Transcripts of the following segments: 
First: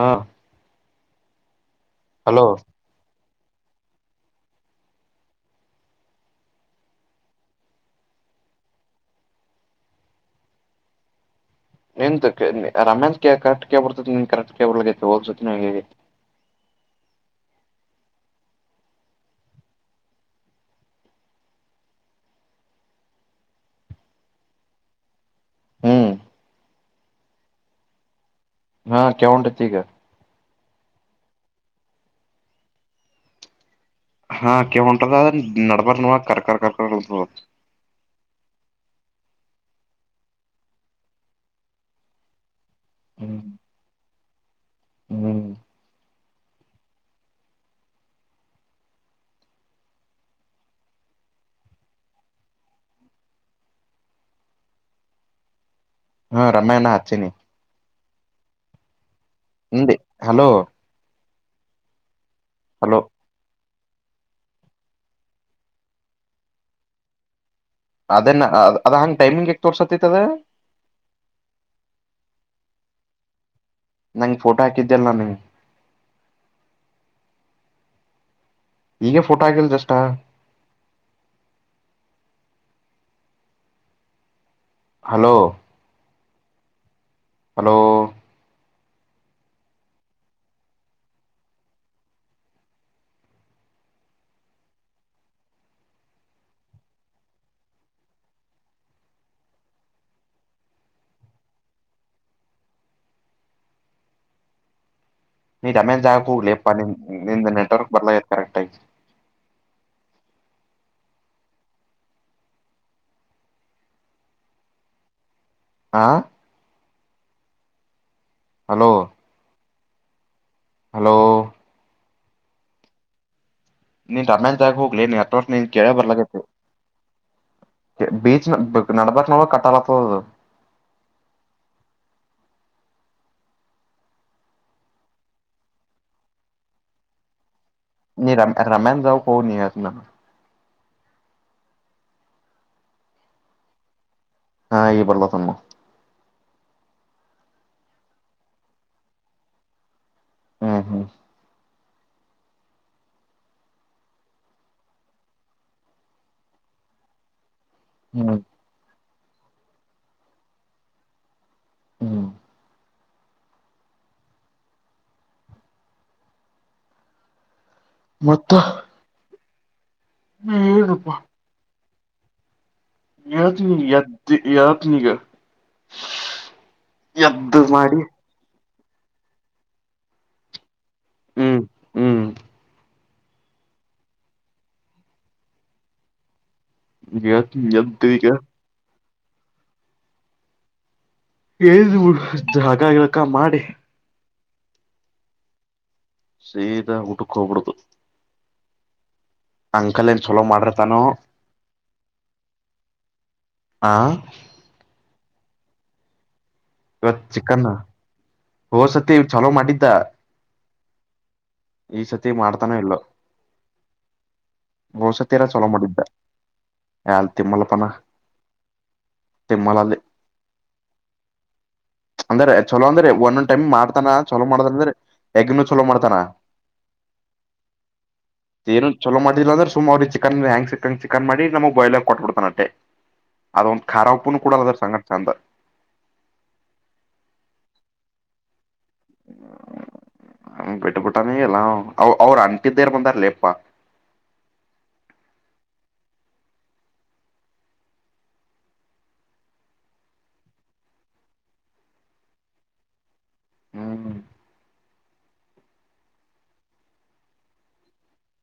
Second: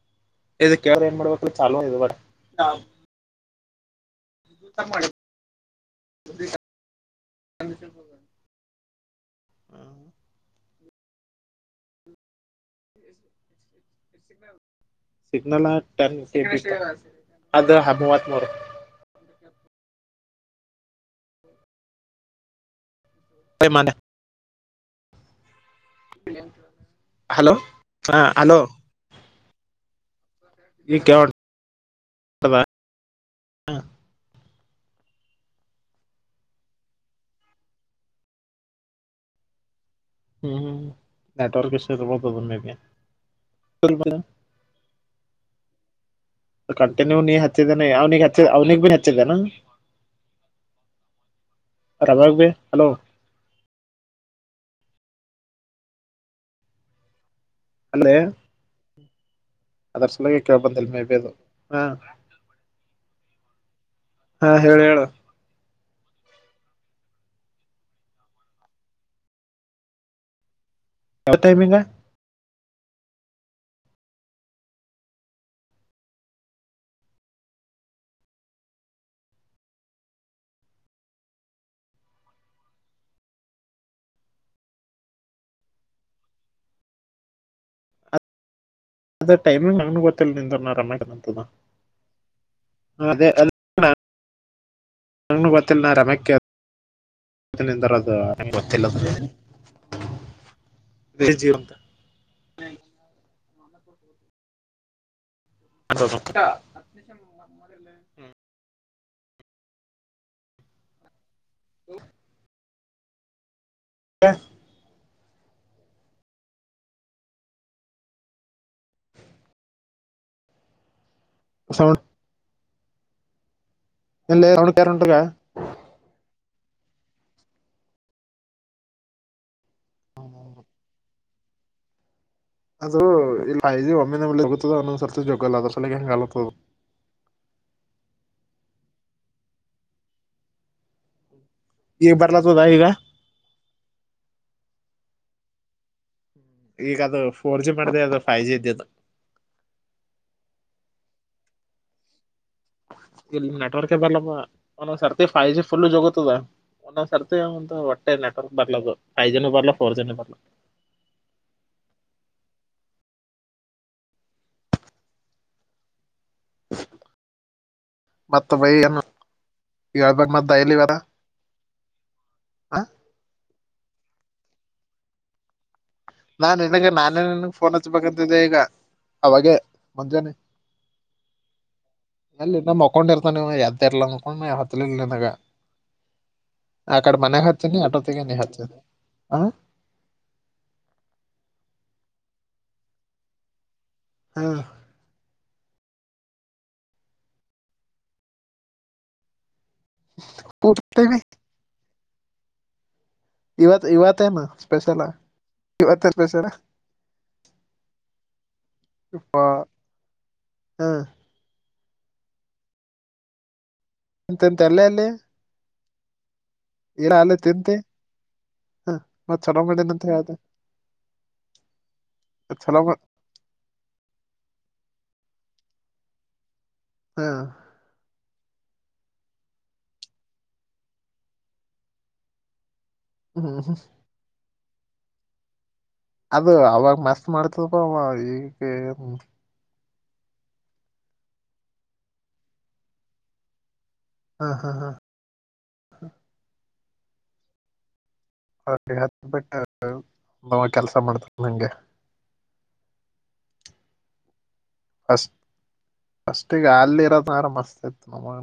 ಹಾ ಇದು ಕೆೇಳ್ರ ಏನ್ ಮಾಡ್ಬೇಕ ಚಾಲೂ ಇರಬಾಡ ಹಲೋ [unintelligible] ಹ್ಮ ನಿಂತು ರಮ್ಯನ್ ಕರೆಕ್ಟ್ ಕೇಬ್ ಬರ್ತೈತಿನ್ ಕರೆಕ್ಟ್ ಕೇಬರ್ಗೈ ಹೋದ ಸತೀನು ಹಿಂಗೆ ಆಗಿತ್ತ ಅದು ಹಬವಲತ ನೋಡ [unintelligible] ಹ್ಮ್ ಹಲೋ ಹಾ ಹಲೋ ಹಾ ಕೆಳುನರಅತ್ತಿಗ ಈಗ ಕೆಳ [unintelligible] ಹಾ ಕೇವ ಹೊಂಟದ ಅ ನಡಬರ ನವ ಕರ್ಕರ್ ಕರ್ಕರ್ [unintelligible] ಹ್ಮ್ ಹ್ಮ್ ನೆಟ್ವರ್ಕ್ ವಿಶ್ ಯು ಇರಬೇಕು ಮೇಬಿ. ಹ್ಮ್ ಹ್ಮ್ ಕಂಟಿನ್ಯೂ ನೀ ಹಚ್ಚಿದ್ದೇನೆ ಅವ್ನಿಗೆ ಹಚ್ಚ ಅವನಿಗೆ ಭೀ ಹಚ್ಚಿದ್ದೇನ ರವ್ಯಾಗ ಬಿ ಹಲೋ ಹ್ಮ ರಮಾಗ ನಾ ಹಚ್ಚಿನಿ ಅಂದ್ರೆ ಹಿಂದೆ ಅದ್ರ ಸಲಾಗಿ ಹಲೋ ಕೇಳ್ಬಂದಿಲ್ಲ ಮೇ ಬೀ ಅದು ಹಾ ಹಲೋ ಹಾ ಹೇಳ ಹೇಳ ಅದನ್ನ ಅದ ಹಂಗ್ ಟೈಮಿಂಗ್ ಎಕ್ ತೋರ್ಸತ್ತತ್ದ ಯಾವ ಟೈಮಿಂಗ ನಂಗ ಫೋಟೋ ಹಾಕಿದ್ದೆಲ್ಲ ನಾನ ಈಗ ಫೋಟೋ ಹಾಕಿದೆಯಲ್ಲ ಜಸ್ಟ್ ಹಲೋ ಹಲೋ ಅದ ಟೈಮಿಂಗ್ ನಂಗನು ಗೊತ್ತಿಲ್ಲ ನಿಂದ ನ ರಮೇಶಂತದ ಅದೆ ಅಲ್ ನಾ ನಾನು ಬತಿನ್ ನ ರಮ ಕೇ [unintelligible] ಗೊತ್ತಿಲ್ಲ ಬೆ ಜೀವಂತ ನೀ ಅದು [unintelligible] ಲೆಪ್ಪ ನಿ ನಿಂದ ನೆಟ್ವರ್ಕ್ ಬರ್ಲತ್ ಕರೆಕ್ಟಗಿ ಹ್ಮ ಎ ಆ ಹಲೋ ಹಲೋ ಸೌಂಡ್ ನೀನ್ ಇಲ್ಲ ಸೌಂಡ್ ರಮ್ಯಾನ್ದಾಗೆ ಕ್ಲಿಯರ್ ಹೋಗ್ಲಿ ಉಂಟಗ ನೀನ್ ಅಥ ನೀನ್ ಕೇಳೇ ಬರ್ಲಕತ್ತವ. ಬೀಚ [unintelligible] ಕಟ್ಟಾಗತ್ ಹ್ಮ ಅದು ಇಲ್ ಐ ಒಮ್ಮೆ ನಾವಲೇ ಸಿಗದ ಅಂದೊಂದ್ ಸಕ್ಸಸ್ ಜೊಗಲ್ಲ ಅದ್ರ ಸಲ್ಲಿಗ್ ಹೆಂಗ್ ಅಲತ್ತದು. [inaudible] ನೀ ರಮ್ ರಮ್ಯಾಮ್ದಾಗ್ ಹೋಗ್ ನೀ ಹೇಳ್ತಿನಾ. ಇಗ ಬರ್ಲತದ ಇಗ ಹಾ ಈ ಬರ್ಲ ತಮ್ಮ ಈಗ ಅದು ಫೋರ್ ಜಿ ಮಾಡಿದೆ ಅದು ಫೈ ಜಿ ಇದ್ದದ್ದು ಹ್ಮ್ ಹ್ಮ್ ಇಲ್ಲಿ ನೆಟ್ವರ್ಕ್ ಬರ್ಲಾಪ ಒಂದೊಂದ್ ಸತಿ ಫೈ ಜಿ ಜೊಗೊತದ ಒಂದೊಂದ್ ಸರ್ತಿ ಒಂದು ಹೊಟ್ಟೆ ಹ್ಮ್ ನೆಟ್ವರ್ಕ್ ಬರ್ಲದು ಫೈ ಜಿನು ಬರ್ಲ ಫೋರ್ ಜಿನು ಬರ್ಲ ಹ್ಮ್ ಮತ್ತ ಬೈಎನು ಹೇಳ್ಬೇಕ್ ಮತ್ ದೈಲಿವರ ಏನಪ್ಪಾ ಹ ಏಳ್ತಿನ್ ಎದ್ದ್ ಏಳ್ತಿನ್ ಇಗ ನಾ ನಿನಗ್ ನಾನೇ ನಿನಗ್ ಫೋನ್ ಮಾಡಿ ಹಚ್ಬೇಕಂತಿದ್ದೆ ಈಗ ಅವಾಗೆ ಮುಂಜಾನೆ ಹ್ಮ್ ಹ್ಮ್ ಎಲ್ಲಿ ನಮೊ ಕೊಂಡಿರ್ತನೆವ ಎದೆ ಇರ್ಲ್ಲವ ಕೋಂ ಹತ್ಲಿಲ್ನನಗ. ಆಕಡೆ ಮನಿ ಹೇಳ್ತೀನಿ ಹಚ್ಚಿನಿ ಎದ್ದು ಆಟೋತ್ತಿಗೆ ಈಗ ನೀ ಹಚ್ಚಿ ಹಾ [unintelligible] ಬಿಡು ಜಲಕ ಗಿಲಕ ಮಾಡಿ ಹಾ ಸೀದಾ ಉಟುಕೊಬುಡುದು ಅಂಕಲ್ ಏನ್ ಚಲೋ ಮಾಡಿರ್ತಾನು ಹ ಇವತ್ ಇವತ್ತೇನು ಸ್ಪೆಷಲ ಇವತೆನ್ ಸ್ಪೆಷಲ ಇವತ್ ಚಿಕನ್ ಹೋ ಸತಿ ಚಲೋ ಮಾಡಿದ್ದ ಹ್ಮ್ ಈ ಸತಿ ಮಾಡ್ತಾನೋ ಇಲ್ಲೊ ಎಂತೆಂತ ಒಸತೀರಾ ಚಲೋ ಮಾಡಿದ್ ಇಲ್ಲ ಅಲ್ಲೇ ತಿಂತಿ ಹ ಮತ್ತ್ ಚಲೊ ತಿಮ್ಮಲಲ್ಲಿ ಮಾಡೇನಂತ ಹೇಳ್ದ ಅಂದ್ರೆ ಚಲೋ ಅಂದ್ರೆ ಒಂದೊಂದ್ ಟೈಮ್ ಮಾಡ್ತಾನ ಚಲೋ ಮಾಡ್ತಾನ ಅಂದ್ರೆ ಎಗನು ಚಲೋ ಮಾಡ್ತಾನ ಹ ಏನು ಚಲೋ ಮಾಡದಿಲ್ಲ ಅಂದ್ರೆ ಸುಮ್ ಅವ್ರ ಚಿಕನ್ [unintelligible] ಚಿಕನ್ ಮಾಡಿ ನಮಗ್ ಬಾಯಲ ಆಗ ಕೊಟ್ಬಿಡ್ತಾನಟ್ಟೆ ಹ್ಮ್ ಅದೊಂದು ಖಾರಾ ಉಪ್ಪನು ಕೂಡಲ್ಲ ಅದ್ರ ಸಂಘಟ್ ಚಂದ ಅದು ಅವಾಗ ಮಸ್ತ್ ಮಾಡ್ತದಪ ಅವ ಈಗ ಏನ್ ಹ್ಮ್ ಬಿಟ್ಟಬಿಟ್ಟಾನಿ ಎಲ್ಲ ಅವ ಅವ್ರು ಅಂಟಿದ್ದೇರ ಬಂದಾರಲಿಪ್ಪಾ ಹಾ ಹಾ ಹಾ [unintelligible] ಕೆಲ್ಸ ಮಾಡ್ತಾನಂಗೆ ಹ್ಮ್ ಫಸ್ಟ್ ಫಸ್ಟಿಗೆ ಅಲ್ಲಿ ಇರೋದನ ಮಸ್ತ್ ಇತ್ತು ನಮಗ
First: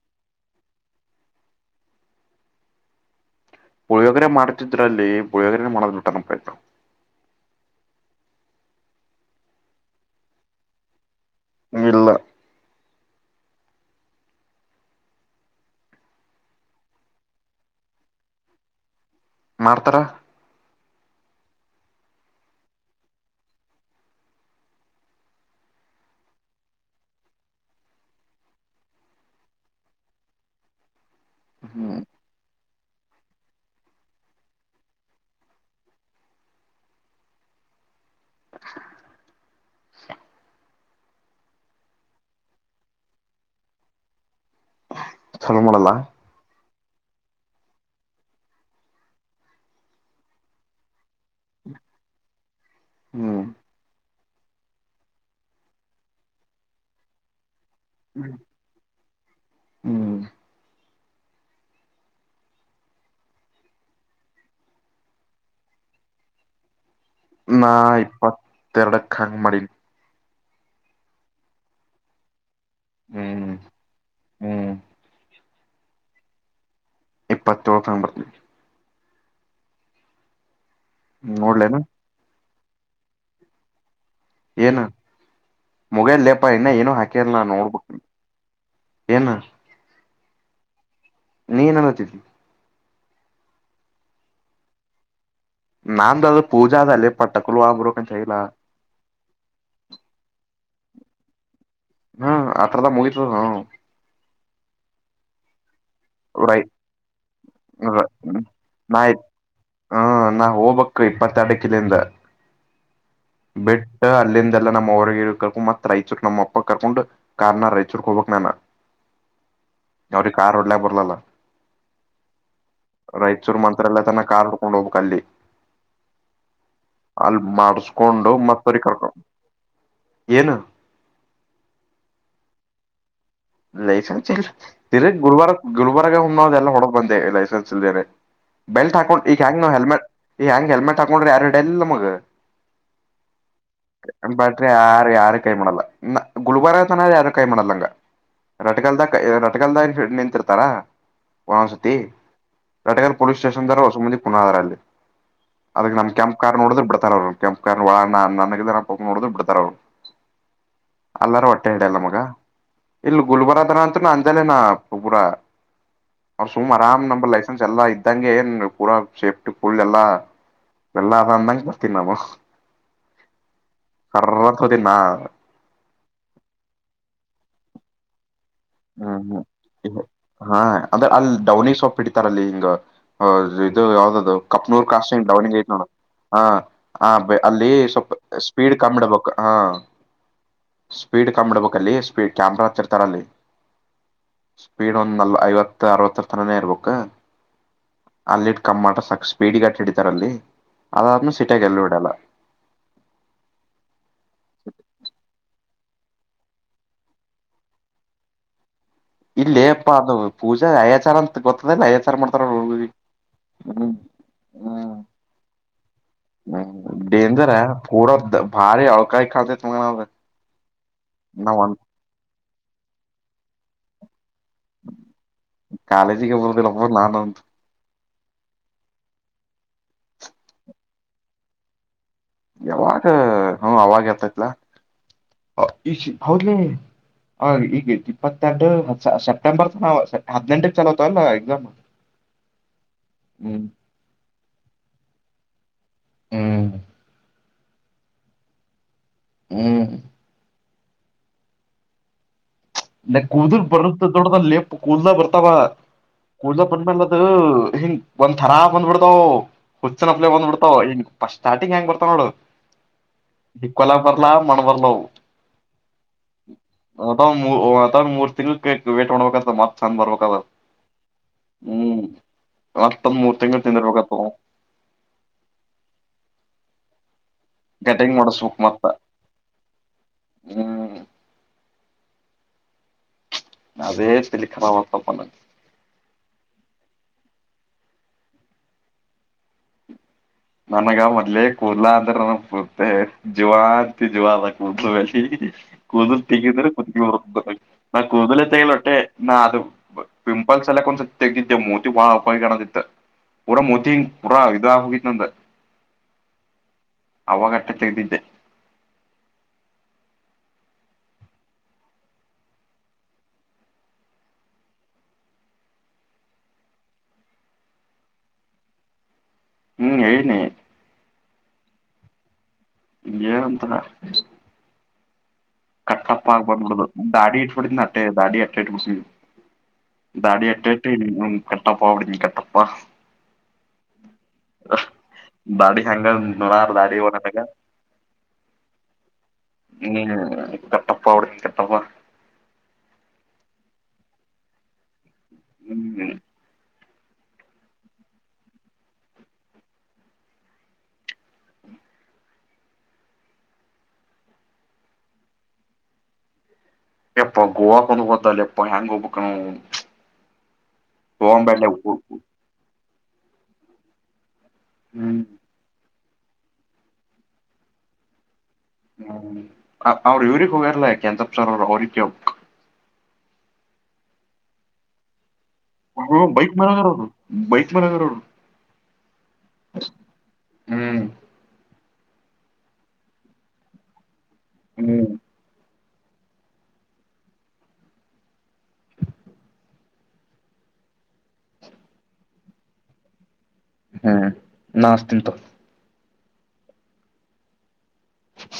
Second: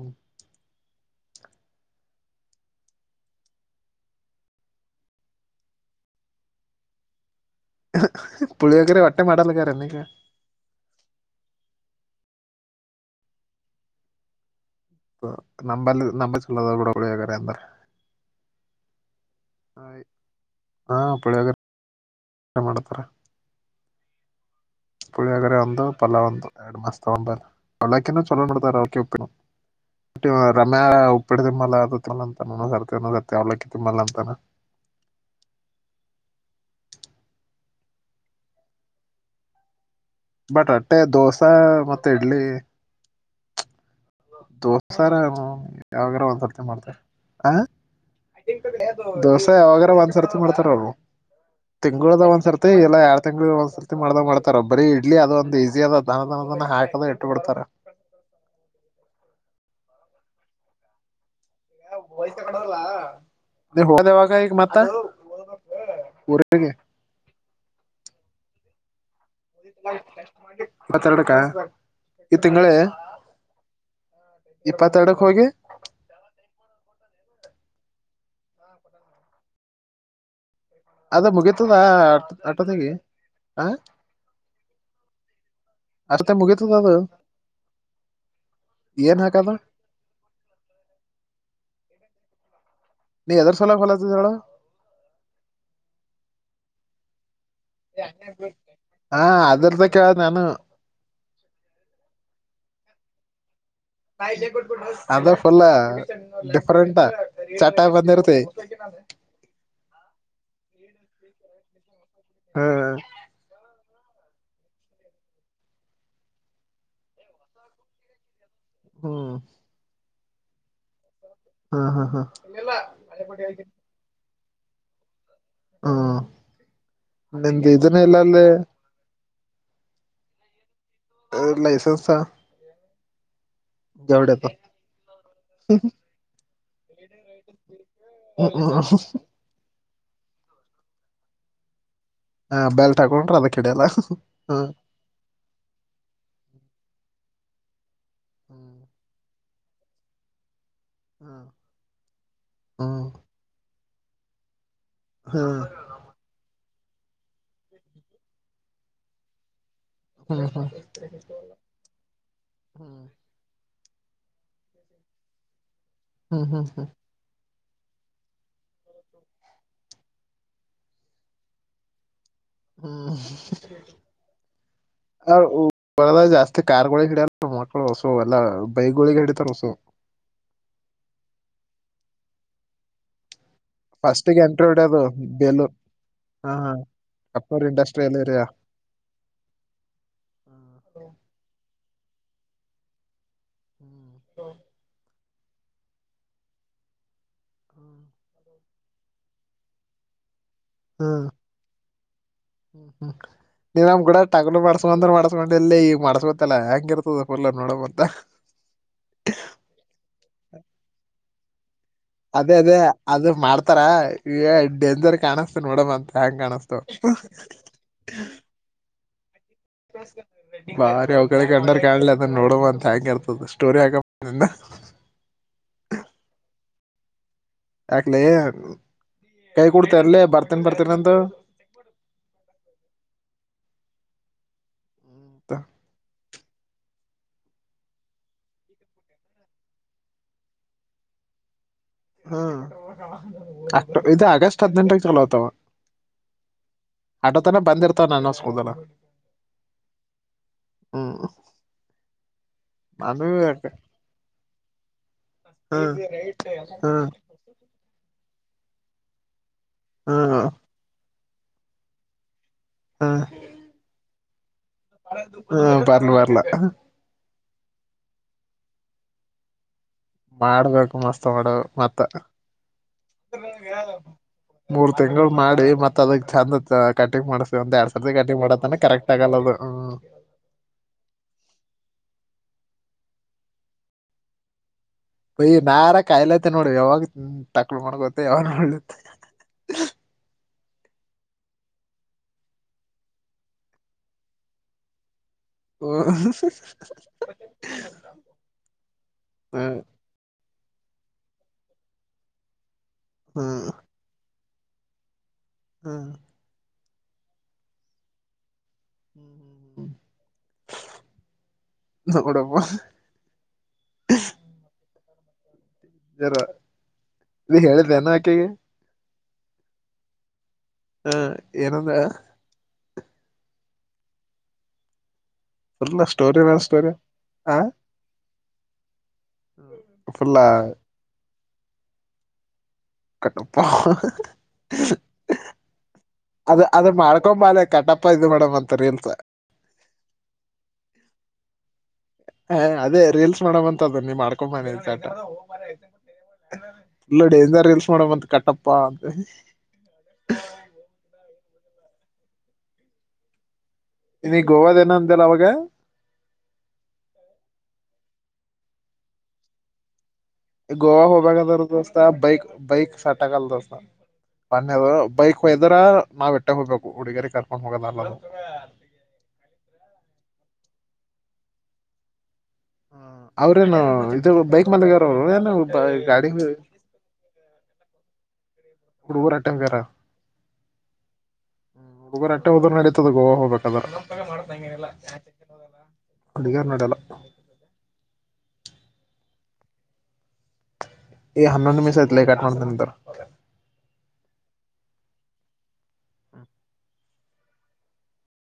ಪುಳಿಯೋಗರೆ ಮಾಡ್ತಿದ್ರಲ್ಲಿ ಪುಳಿಯೋಗರೆ [unintelligible] ಪುಳಿಯಗರೆ ವಟ್ಟೆ ಮಾಡಲ್ಲಗಾರೆನ್ನೇಕ ಇಲ್ಲ ನಂಬಲ್ಲಿ ನಂಬ ಚಲ್ಲದ ಕೂಡ ಗಳಿಯಾಗರೆ ಅಂದ್ರ ಹ ಮಾಡ್ತಾರ ಹಾ ಪಳಿಯಾಗ ಮಾಡತಾರ ಪಳಿಯಾಗರ ಒಂತ ಪಲ್ಲ್ಂದ ಎರಡು ಮಾಸ ತಗಂಬ ಪಲ್ಲಾಕಿನ್ನ ಚಲ್ಲಬಡ್ತಾರೆ ಓಕೆ ಒಪ್ಪಿನು ರಮ್ಯಾ ಉಪ್ಪಡೆ ಹ್ಮ್ ತುಲ್ಲ ಅಂತ ಸರ್ ಸರ್ ಅವ್ಲಕ್ಕ ತುಲ್ಲ ಅಂತಾನ [inaudible] ಬಟ್ ಅಟ್ಟೆ ದೋಸಾ ಮತ್ತೆ ಇಡ್ಲಿ ದೋಸಾರ ಚಲೋ ಮಾಡಲ್ಲ ಯಾವಾಗಾರ ಒಂದ್ಸರ್ತಿ ಮಾಡ್ತಾರ ಆ ದಿವಸೆ ಯೋಗರ ಒಂದುಸರತಿ ಮಾಡಡ್ತಾರಲ್ಲು ತಿಂಗ್ಳದ ಒಂದ್ಸರ್ತಿ ಇಲ್ಲ ಎರಡ್ ಹ್ಮ್ ತಿಂಗಳುಳ ಒಂದ್ಸರ್ತಿ ಮಾಡ್ದ ಮಾಡ್ತಾರಬ್ಬರಿ ಇಡ್ಲಿ ಅದ ಒಂದ್ ಈಸಿ ಅದ ಅದ ಅ ಹಾಕದ ಇಟ್ಟುಬ ಬಿಡ್ತಾರ ಹ್ಮ್ ಹೊದವಾಗ ಮತ್ತ [unintelligible] ನಾ ಇಪ್ಪತ್ತೆರಡಕ್ಕ ಹಂಗ್ ಮಾಡಿನಿ ಮತ್ತೆರಡಕ್ಕ ತಿಂಗಳೇ ಹ್ಮ್ ಹ್ಮ್ ಇಪ್ಪತ್ತೆರಡಕ್ಕೆ ಹೋಗಿ ಪ್ಪತ್ತೋಳಂಬಿ ಅದ ಮುಗೀತದ ನೋಡ್ಲೇನ ಆಟೋದಗಿ ಆ ಏನು ಮೊಗೈಲ್ ಅಷ್ಟೇ ಲೇಪ ಇನ್ನ ಮುಗೀತದ ಏನು ಅದು ಹಾಕಿಲ್ಲ ನ ನೋಡ್ಬೇಕಕ್ ಏನ್ ಹಾಕದ ನೀನ್ ಅನತಿದ್ ನೀ ಹೆದರ್ಸಲ ಲತ ಹೇಳಳ ನಾದ ಅದು ಪೂಜಾದ ಅಲ್ಲೇ ಪ ಹಾ ಅದ್ರದಕ್ಕೆ ನಾನು ಹ್ಮ ಅತ್ರದ ಮುಯರ್ ಹ ಅದು ಬುಲ್ಲ ರೈ ಡಿಫ್ರಂಟ್ ಚಟಾ ಬಂದಿರುತೆ ನಾಯತ್ ಹ ನಾ ಹೋಗ್ಬಕ್ ಇಪ್ಪತ್ತ ಅಡ ಕಿಲಿಂದ ಹ್ಮ್ ಹ್ಮ್ ಅಲ್ಲಿಂದೆಲ್ಲ ನಮ್ಮ್ ಕರ್ಕೊಂಡ ಮತ್ ರೈಚೂರ್ ನಮ್ಮ ಅಪ್ಪ ಕರ್ಕೊಂಡು ಕಾರ್ ನ ರಾಯಚೂರ್ಕ್ ಹೋಗ್ಬೇಕಕ್ ನಾನ ಹ್ಮ್ ಅವಾವ್ರೀ ಕಾರ್ ಡ್ಲ ಬರ್ಲಲ್ಲ ಹಾ ಹಾ ಹಾ ರಾಯಚೂರ್ ಮತ್ರತ್ರಲ್ಲ ತನ್ನ ಕಾರ್ ಕಕೊಂಡ ಹೋಗ ಕ ಅಲ್ಲಿ ಹ್ಮ್ ಅಲ್ಲಿ ನಿಂದು ಇದನ್ನ ಇಲ್ಲ ಮಾಡಸ್ಕೊಂಡು ಅಲ್ಲಿ ಮತ್ತರಿ ಕರ್ಕೊಂಡ ಏನು ಲೈಸೆನ್ಸ್ ಲೈಸೆನ್ಸ್ ಜವಡತ ಇರಿ ಗುಲ್ಬಾರ ಗುಲ್ಬಾರಾಗ ಹ್ದೆಲ್ಲಾ ಹೊಡ ಬಂದೆ ಲೈಸೆನ್ಸ್ ಇಲ್ದೇನೆ ಬೆಲ್ಟ್ ಹಾಕೊಂಡ್ ಈಗ ಹೆಂಗ ನಾವ್ ಹೆಲ್ಮೆಟ್ ಈಗ ಹೆಂಗ್ ಹೆಲ್ಮೆಟ್ ಹಾಕೊಂಡ್ರೆ ಯಾರುಡೆ ಎಲ್ಲ ಮಗ ಹ ಬೆಲ್ಟ್ ಹಾಕೊಂಡ್ರ ಅದ ಕಿಡಿಯಲ್ಲ ಹ ಬಟ್ರೆ ಯಾರು ಯಾರ ಕೈ ಮಾಡಲ್ಲ ಗುಲ್ಬಾರ ತನ ಯಾರ ಕೈ ಮಾಡಲ್ಲಂಗ ಹ್ಮ್ ರಟ್ಗಲ್ದ ಕ ರಟಗಲ್ದ ನಿಂತಿರ್ತಾರಾ ಹ್ಮ್ ವರಸತಿ ರಟಗ ಹ್ಮ್ ಪೊಸ್ ಸ್ಟೇಶನ್ ದ್ರ ವಸುಮತಿ ಪುನಃ ಹದಾರಲ್ಲಿ ಹ್ಮ್ ಅದಕ್ಕೆ ನಮ ಕೆಂಪ ಕಾರ್ ನೋಡಿದ್ರ ಬಿ ಬಿಡ್ತಾರ ಅವ್ರು ಕೆಂಪ ಒ ನನ ನೋಡ ಬಿಡ್ತಾರ ಅವರು ಹ್ಮ ಹಾ ಹ್ಮ್ ಬರಂತ ಅಂಜಾಲ ನ ಪೂ ಅವ ಹ್ಮ್ ಹ್ಮ್ ಸುಮ್ ಹ್ಮ್ ಆರಾಮ ನಂಬರ್ ಲಸ ಎಲ್ಲಾ ಇದ್ದಂಗೆ ಏನ್ ಪೂರಾ ಸೇಫ್ಟಿ ಕಫಲ್ ಎಲ್ಲಾ ಬೆಲ್ಲ ಅದ ಅಂದಂಗ ಬರ್ತೀನಿ ನಾವು ಹ್ಮ್ ಹೋತೀನಿ ನಾ ಜಾಸ್ತಿ ಕಾರ್ಗಳ ಹಿಡಿಯಲ್ಲ ಮಕ್ಕಳು ಹೊಸು ಎಲ್ಲ ಹ್ಮ್ ಹ್ಮ್ ಹಾ ಅಂದ್ರೆ ಅಲ್ಲಿ ಡೌನಿ ಸೊಪ್ ಇಡ್ತಾರ ಅಲ್ಲಿ ಹಿಂಗ ಇದು ಯಾವ್ದದ್ದದು ಫಸ್ಟಿಗೆ ಎಂಟ್ರಿ ಕಪ್ನೂರ್ ಹೊಡ್ಯೋದು ಕಾಾಸ ಅವಿಿಗೆೈ ಬೇಲೂರ್ ನೋ ಹಾ ಹ ಹ ಆ ಕಪ್ಪನೂರ್ ಅಲ್ಲಿ ಇಂಡಸ್ಟ್ರಿಯಲ್ ಸ್ವಲ್ಪ ಏರಿಯಾ ಸ್ಪೀಡ್ ಕಮ್ಮ್ಿಡ್ಬೇಕು ಹಾ ಹ್ಮ್ ಸ್ಪೀಡ್ ಕಮ್ಬಿಡ್ಬೇಕ ಅಲ್ಲಿ ಸ್ಪೀಡ್ ಕ್ಯಾಮ್ರಾ ಹತ್ತಿರ್ತಾರ ಅಲ್ಲಿ ಸ್ಪೀಡ್ ಒಂದ್ ನಲ್ವ ಐವತ್ತು ಅರವತ್ತರ್ ತನನೇ ಇರ್ಬೇಕ ಅಲ್ಲಿಟ್ಟ ಕಮ್ಮ್ ಮಾಡಟ್ರ ಸಾಕ ಸ್ಪೀಡ್ಗಟ್ಟ ಹಡಿತಾರ ಅಲ್ಲಿ ಹ್ಮ್ ಅದಾದ್ಮೇಲೆ ಸಿಟಿಯಾಗ ಎಲ್ಲೂ ಇಡಲ್ಲ ಹ್ಮ ಹ್ಮ್ ನೀನ್ಮ್ ಕೂಡ ಟಗಲು ಮಾಡಸ್ಕೊಂಡಂದ್ರ ಮಾಡಸ್ಕೊಂಡ ಎಲ್ಲೇ ಈಗ ಮಾಡಸ್ಬತ್ತಲ್ಲ ಹೆಂಗ ಇರ್ತದ ಪಲ್ಲ ನೋಡಂತ ಇಲ್ಲೇಪ್ಪ ಅದು ಪೂಜಾ ಅಯಚಾರ ಅಂತ ಗೊತ್ತ ಅದೇ ಅದೇ ಅದು ಮಾಡ್ತಾರ ಹ್ಮ್ ಈ ಡೇಂಜರ್ ಕಾಣಸ್ತ ನೋಡಮ ಅಂತ ಹೆಂಗ್ ಕಾಣಸ್ತ ಡೇಂಜರ್ ಕೂಡ ಭಾರಿ ಅಳ್ಕಾಯಿ ಕಾಣತೆೇತ್ ಮಂಗ ನಾವಾಗ ಬಾರಿ ಅವ್ ಕಡೆ ಕಂಡರ್ ಕಾಣಲಿ ಅದನ್ನ ನೋಡುವ ಅಂತ ಹೆಂಗ ಇರ್ತದ ಸ್ಟೋರಿ ಹಾಕ ಕಾಲಜಿ ಕಬರುದೆಲ್ಲಬರ ಲಾನಂತ ಯಾಕ್ಲ ಕೈ ಕೊಡ್ತರ್ಲ ಬರ್ತೇನ ಬರ್ತೇನಂತ ಯಾವಾಗ ಹ್ಮ ಅವವಾಗ ಯತತ್ಲ ಈ ಹೌದಲಿ ಹಾಗ ಈಗ ಇಪ್ಪತ್ತೆಂಟು ಸೆಪ್ಟೆಂಬರ್ ನ ಹದ್ನೆಂಟಕ್ ಚಲೋತ ಅಲ್ಲಾ ಎಕ್ಸಾಮ್ ಹಾ ಹ್ಮ್ ಅಕ್ಟ ಇದು ಆಗಸ್ಟ್ ಹದಿನಂಟಕ್ಕೆ ಚಲ ಆತಾವ ಹ್ಮ್ ಅಟ ತಾನೆ ಬಂದಿರ್ತಾರ ನನ್ನಸ್ಕೋದ ಹ್ಮ್ ಹ್ಮ್ ನ ಅದು ಕೂುದ ಬರುತ್ತ ದೊಡ ನ ಲೇಪ್ ಕೂುದಲ ಬರ್ತ ಾವ ಹ್ಮ್ ಕೂಲ್ ಬಂದ ಹ್ಮ್ ಮೇಲದ ಹಿಂಗ ಒಂದ್ ಥರಾ ಬಂದ್ಬಿಡ್ತಾವ ಹುಚ್ಚಿನಪ್ಲಲೆ ಹ್ಮ್ ಬಂದಬ ಬಿಡ್ತಾವನ್ ಸ್ಟಾರ್ಟಿಂಗ್ ಹೆಂಗ್ ಬರ್ತಾವ ನೋಡು ಇಕ್ಲ ಬರ್ಲಾ ಮಣ ಬರ್ಲವು ಹ್ಮ ಬರ್ಣ ಬರ್ಲ ಅದ್ ಮೂರು ತಿಂಗಳ ವೇಟ್ ಮಾಡ್ಬೇಕ ಮತ್ತ ಮಾಡ್ಬೇಕು ಮಸ್ತ್ ಹೊಡ ಮತ್ತ ಹ್ಮ್ ಮತ್ತೊಂದ್ ಮೂರ್ ತಿಂಗಳು ತಿಂದಿರ್ಬೇಕತ್ ಮೂರ್ ತಿಂಗಳು ಮಾಡಿ ಮತ್ತತ್ ಅದಕ್ ಚಂದತ್ ಕಟಿಂಗ್ ಮಾಡ್ಸ ಒಂದ ಎರಡ್ ಸಾವಿರದ ಕಟಿಂಗ್ ಮಾಡಸ್ಬೇಕ್ ಮಾಡತಾನೆ ಮತ್ತ ಕರೆಕ್ಟ್ ಆಗಲ್ಲದು ಹ್ಮ್ ಹ್ಮ್ ಅದೇ ತಲ್ಲಿಖರಾ ಆಗ್ತ ಪಯಿ ನಾರ ಕಾಯಿಲತೆ ನೋಡ್ರಿ ಯಾವಾಗ ಹ್ಮ್ ತಕ್ಳು ಮಾಡ್ಕೋತ್ತ ಅವ್ರ ಮಾಡಲತ್ತ ನನಗ ಮೊದ್ಲೇ ಕೂದ್ಲಾ ಅಂದ್ರ ನ ಕೂರ್ತೆ ಜುವ ಅಂತಿ ಜುವ ಅದ ಕೂದಲುಿ ಕೂುದು ಹ್ಮ್ ತಿರು ಕುತಿಕ ನ ಕೂದಲ ತಲೊಟ್ಟೆ ನ ಅದು [inaudible] ಲ್ ಸಲಕ್ ಒಂದ್ ತೆಗಿದ್ದೆ ಮೋತಿ ಬಾಳ ಅಪಾಯಿಾಣದಿತ್ ಪುರ ಹ್ಮ್ ಮೋತಿಿ ಪುರ ಇದ ಹೋಗಿ ನಂದ ಹ್ಮ ಅವಾಗಟ್ಟೆ ತೆೆಗೆದಿದ್ದೆ ಹ್ಮ್ ಹ್ಮ್ ಹ್ಮ್ ನ ಕೂಡಪ್ಪ ಜರ ಇಲ್ಲಿ ಹೇಳಿದೆಾನ ಆಕೆಗೆ ಹ್ಮ್ ಹೇಳನಿ ಹ್ಮ ಏನಂದ ಅಂತ ಫುಲ್ ಕಟ್ಟಪ್ಪ ಸ್ಟೋರಿ ಮ್ಯಾಲ ಸ್ಟೋರಿ ದಾಡಿ ಇ ಆ ಪಡ ಅ ದಾಡಿ ಅಟ್ಟೆ ಇ ಫುಲ್ಲ ದಾಡಿ ಎಟ್ಟ ಇಟ್ಟಿ ಕೆಟ್ಟೋ ಅಬಡಿ ನೀ ಕೆಟ್ಟ ಕಪ್ಪ ದಾಡಿ ಹೆಂಗ ಅದ ನೂರಾರ್ ಅದ ದಾಡಿ ಅವ ನನಗ ಮಾಡ್ಕೊಂಬಳ ಕಟಪ್ಪ ಇದು ಮೇಡಮ್ ಅಂತರಿ ಇಲ್ಸ ಹ್ಮ್ ಕಟ್ಟಪ್ಪ ಅವಡ ಕಟ್ಟಪ್ಪ ಹ ಅದೇ ರೀಲ್ಸ್ ಮಾಡಮ್ ಅಂತ ಅದದು ನೀವ್ ಮಾಡ್ಕಬನಿ ಹ್ಮ್ ಹ್ಮ್ ಪಲ್ಲಡಿ ಎಂತ ರೀಲ್ಸ್ ಮಾಡೋಡ ಬಂತ ಕಟ್ಟಪ್ಪಾ ಅಂತ ಇ ಗೋವಾದ ನಂತಲ್ಲ ಅವಾಗ ಎಪ್ಪ ಗೋವಾ ಕೊೊಂದು ಬತಲ್ಲ ಎಪ್ಪ ಹೆಂಗ್ ಗೋಪಕ್ಕನ ಗೋವಾ ಹಬ್ಯಾ ಕಾದದುಸ್ ಬೈಕ್ ಬೈಕ್ ಸಟಾಕಲ್ಲತ ಬೇದ ಬೈಕ್ ಹೋಯದ್ರ ನಾವ್ ಇಟ್ಟ ಹೋಗ್ಬೇಕು ಹುಡುಗಿಯರಿ ಕರ್ಕೊಂಡ್ ಹೋಗೋದಲ್ಲ ಹ್ಮ್ ಅವ್ಇವಕ ಬರಲ್ಲ ಕೆಂತಪ್ ಸರ್ ಅವರು ಅವಕ ಹ ಅವ್ರೇನು ಇ ಬೈಕ್ ಮಾಲಕರುರು ಏನು ಹ ಗಾಡಿ ಬೈಕ್ ಮ್ಯಲೆದರ್ರೋಬೈಕ್ ಮಲೆದರೋರೇ ಹಡು ಊರಾಟಂ ಕ ಹ್ಮ್ ಹ್ಮ್ ಹುಡುಗರು ಅಟ್ಟೆ ಹೋದ್ರು ನಡೀತದ ಗೋವಾ ಹೋಗಬೇಕದ ಹ್ಮ್ ಅಡುಗೆಾರ ನಡ ಎಲ್ಲ ಎ ಹಣ್ಣಮಸ ಇತಲ ಕಾಠ್ಮಾಂಡು ನಂತರ ಹ್ಮ್ ನಾಸ್ತಂತು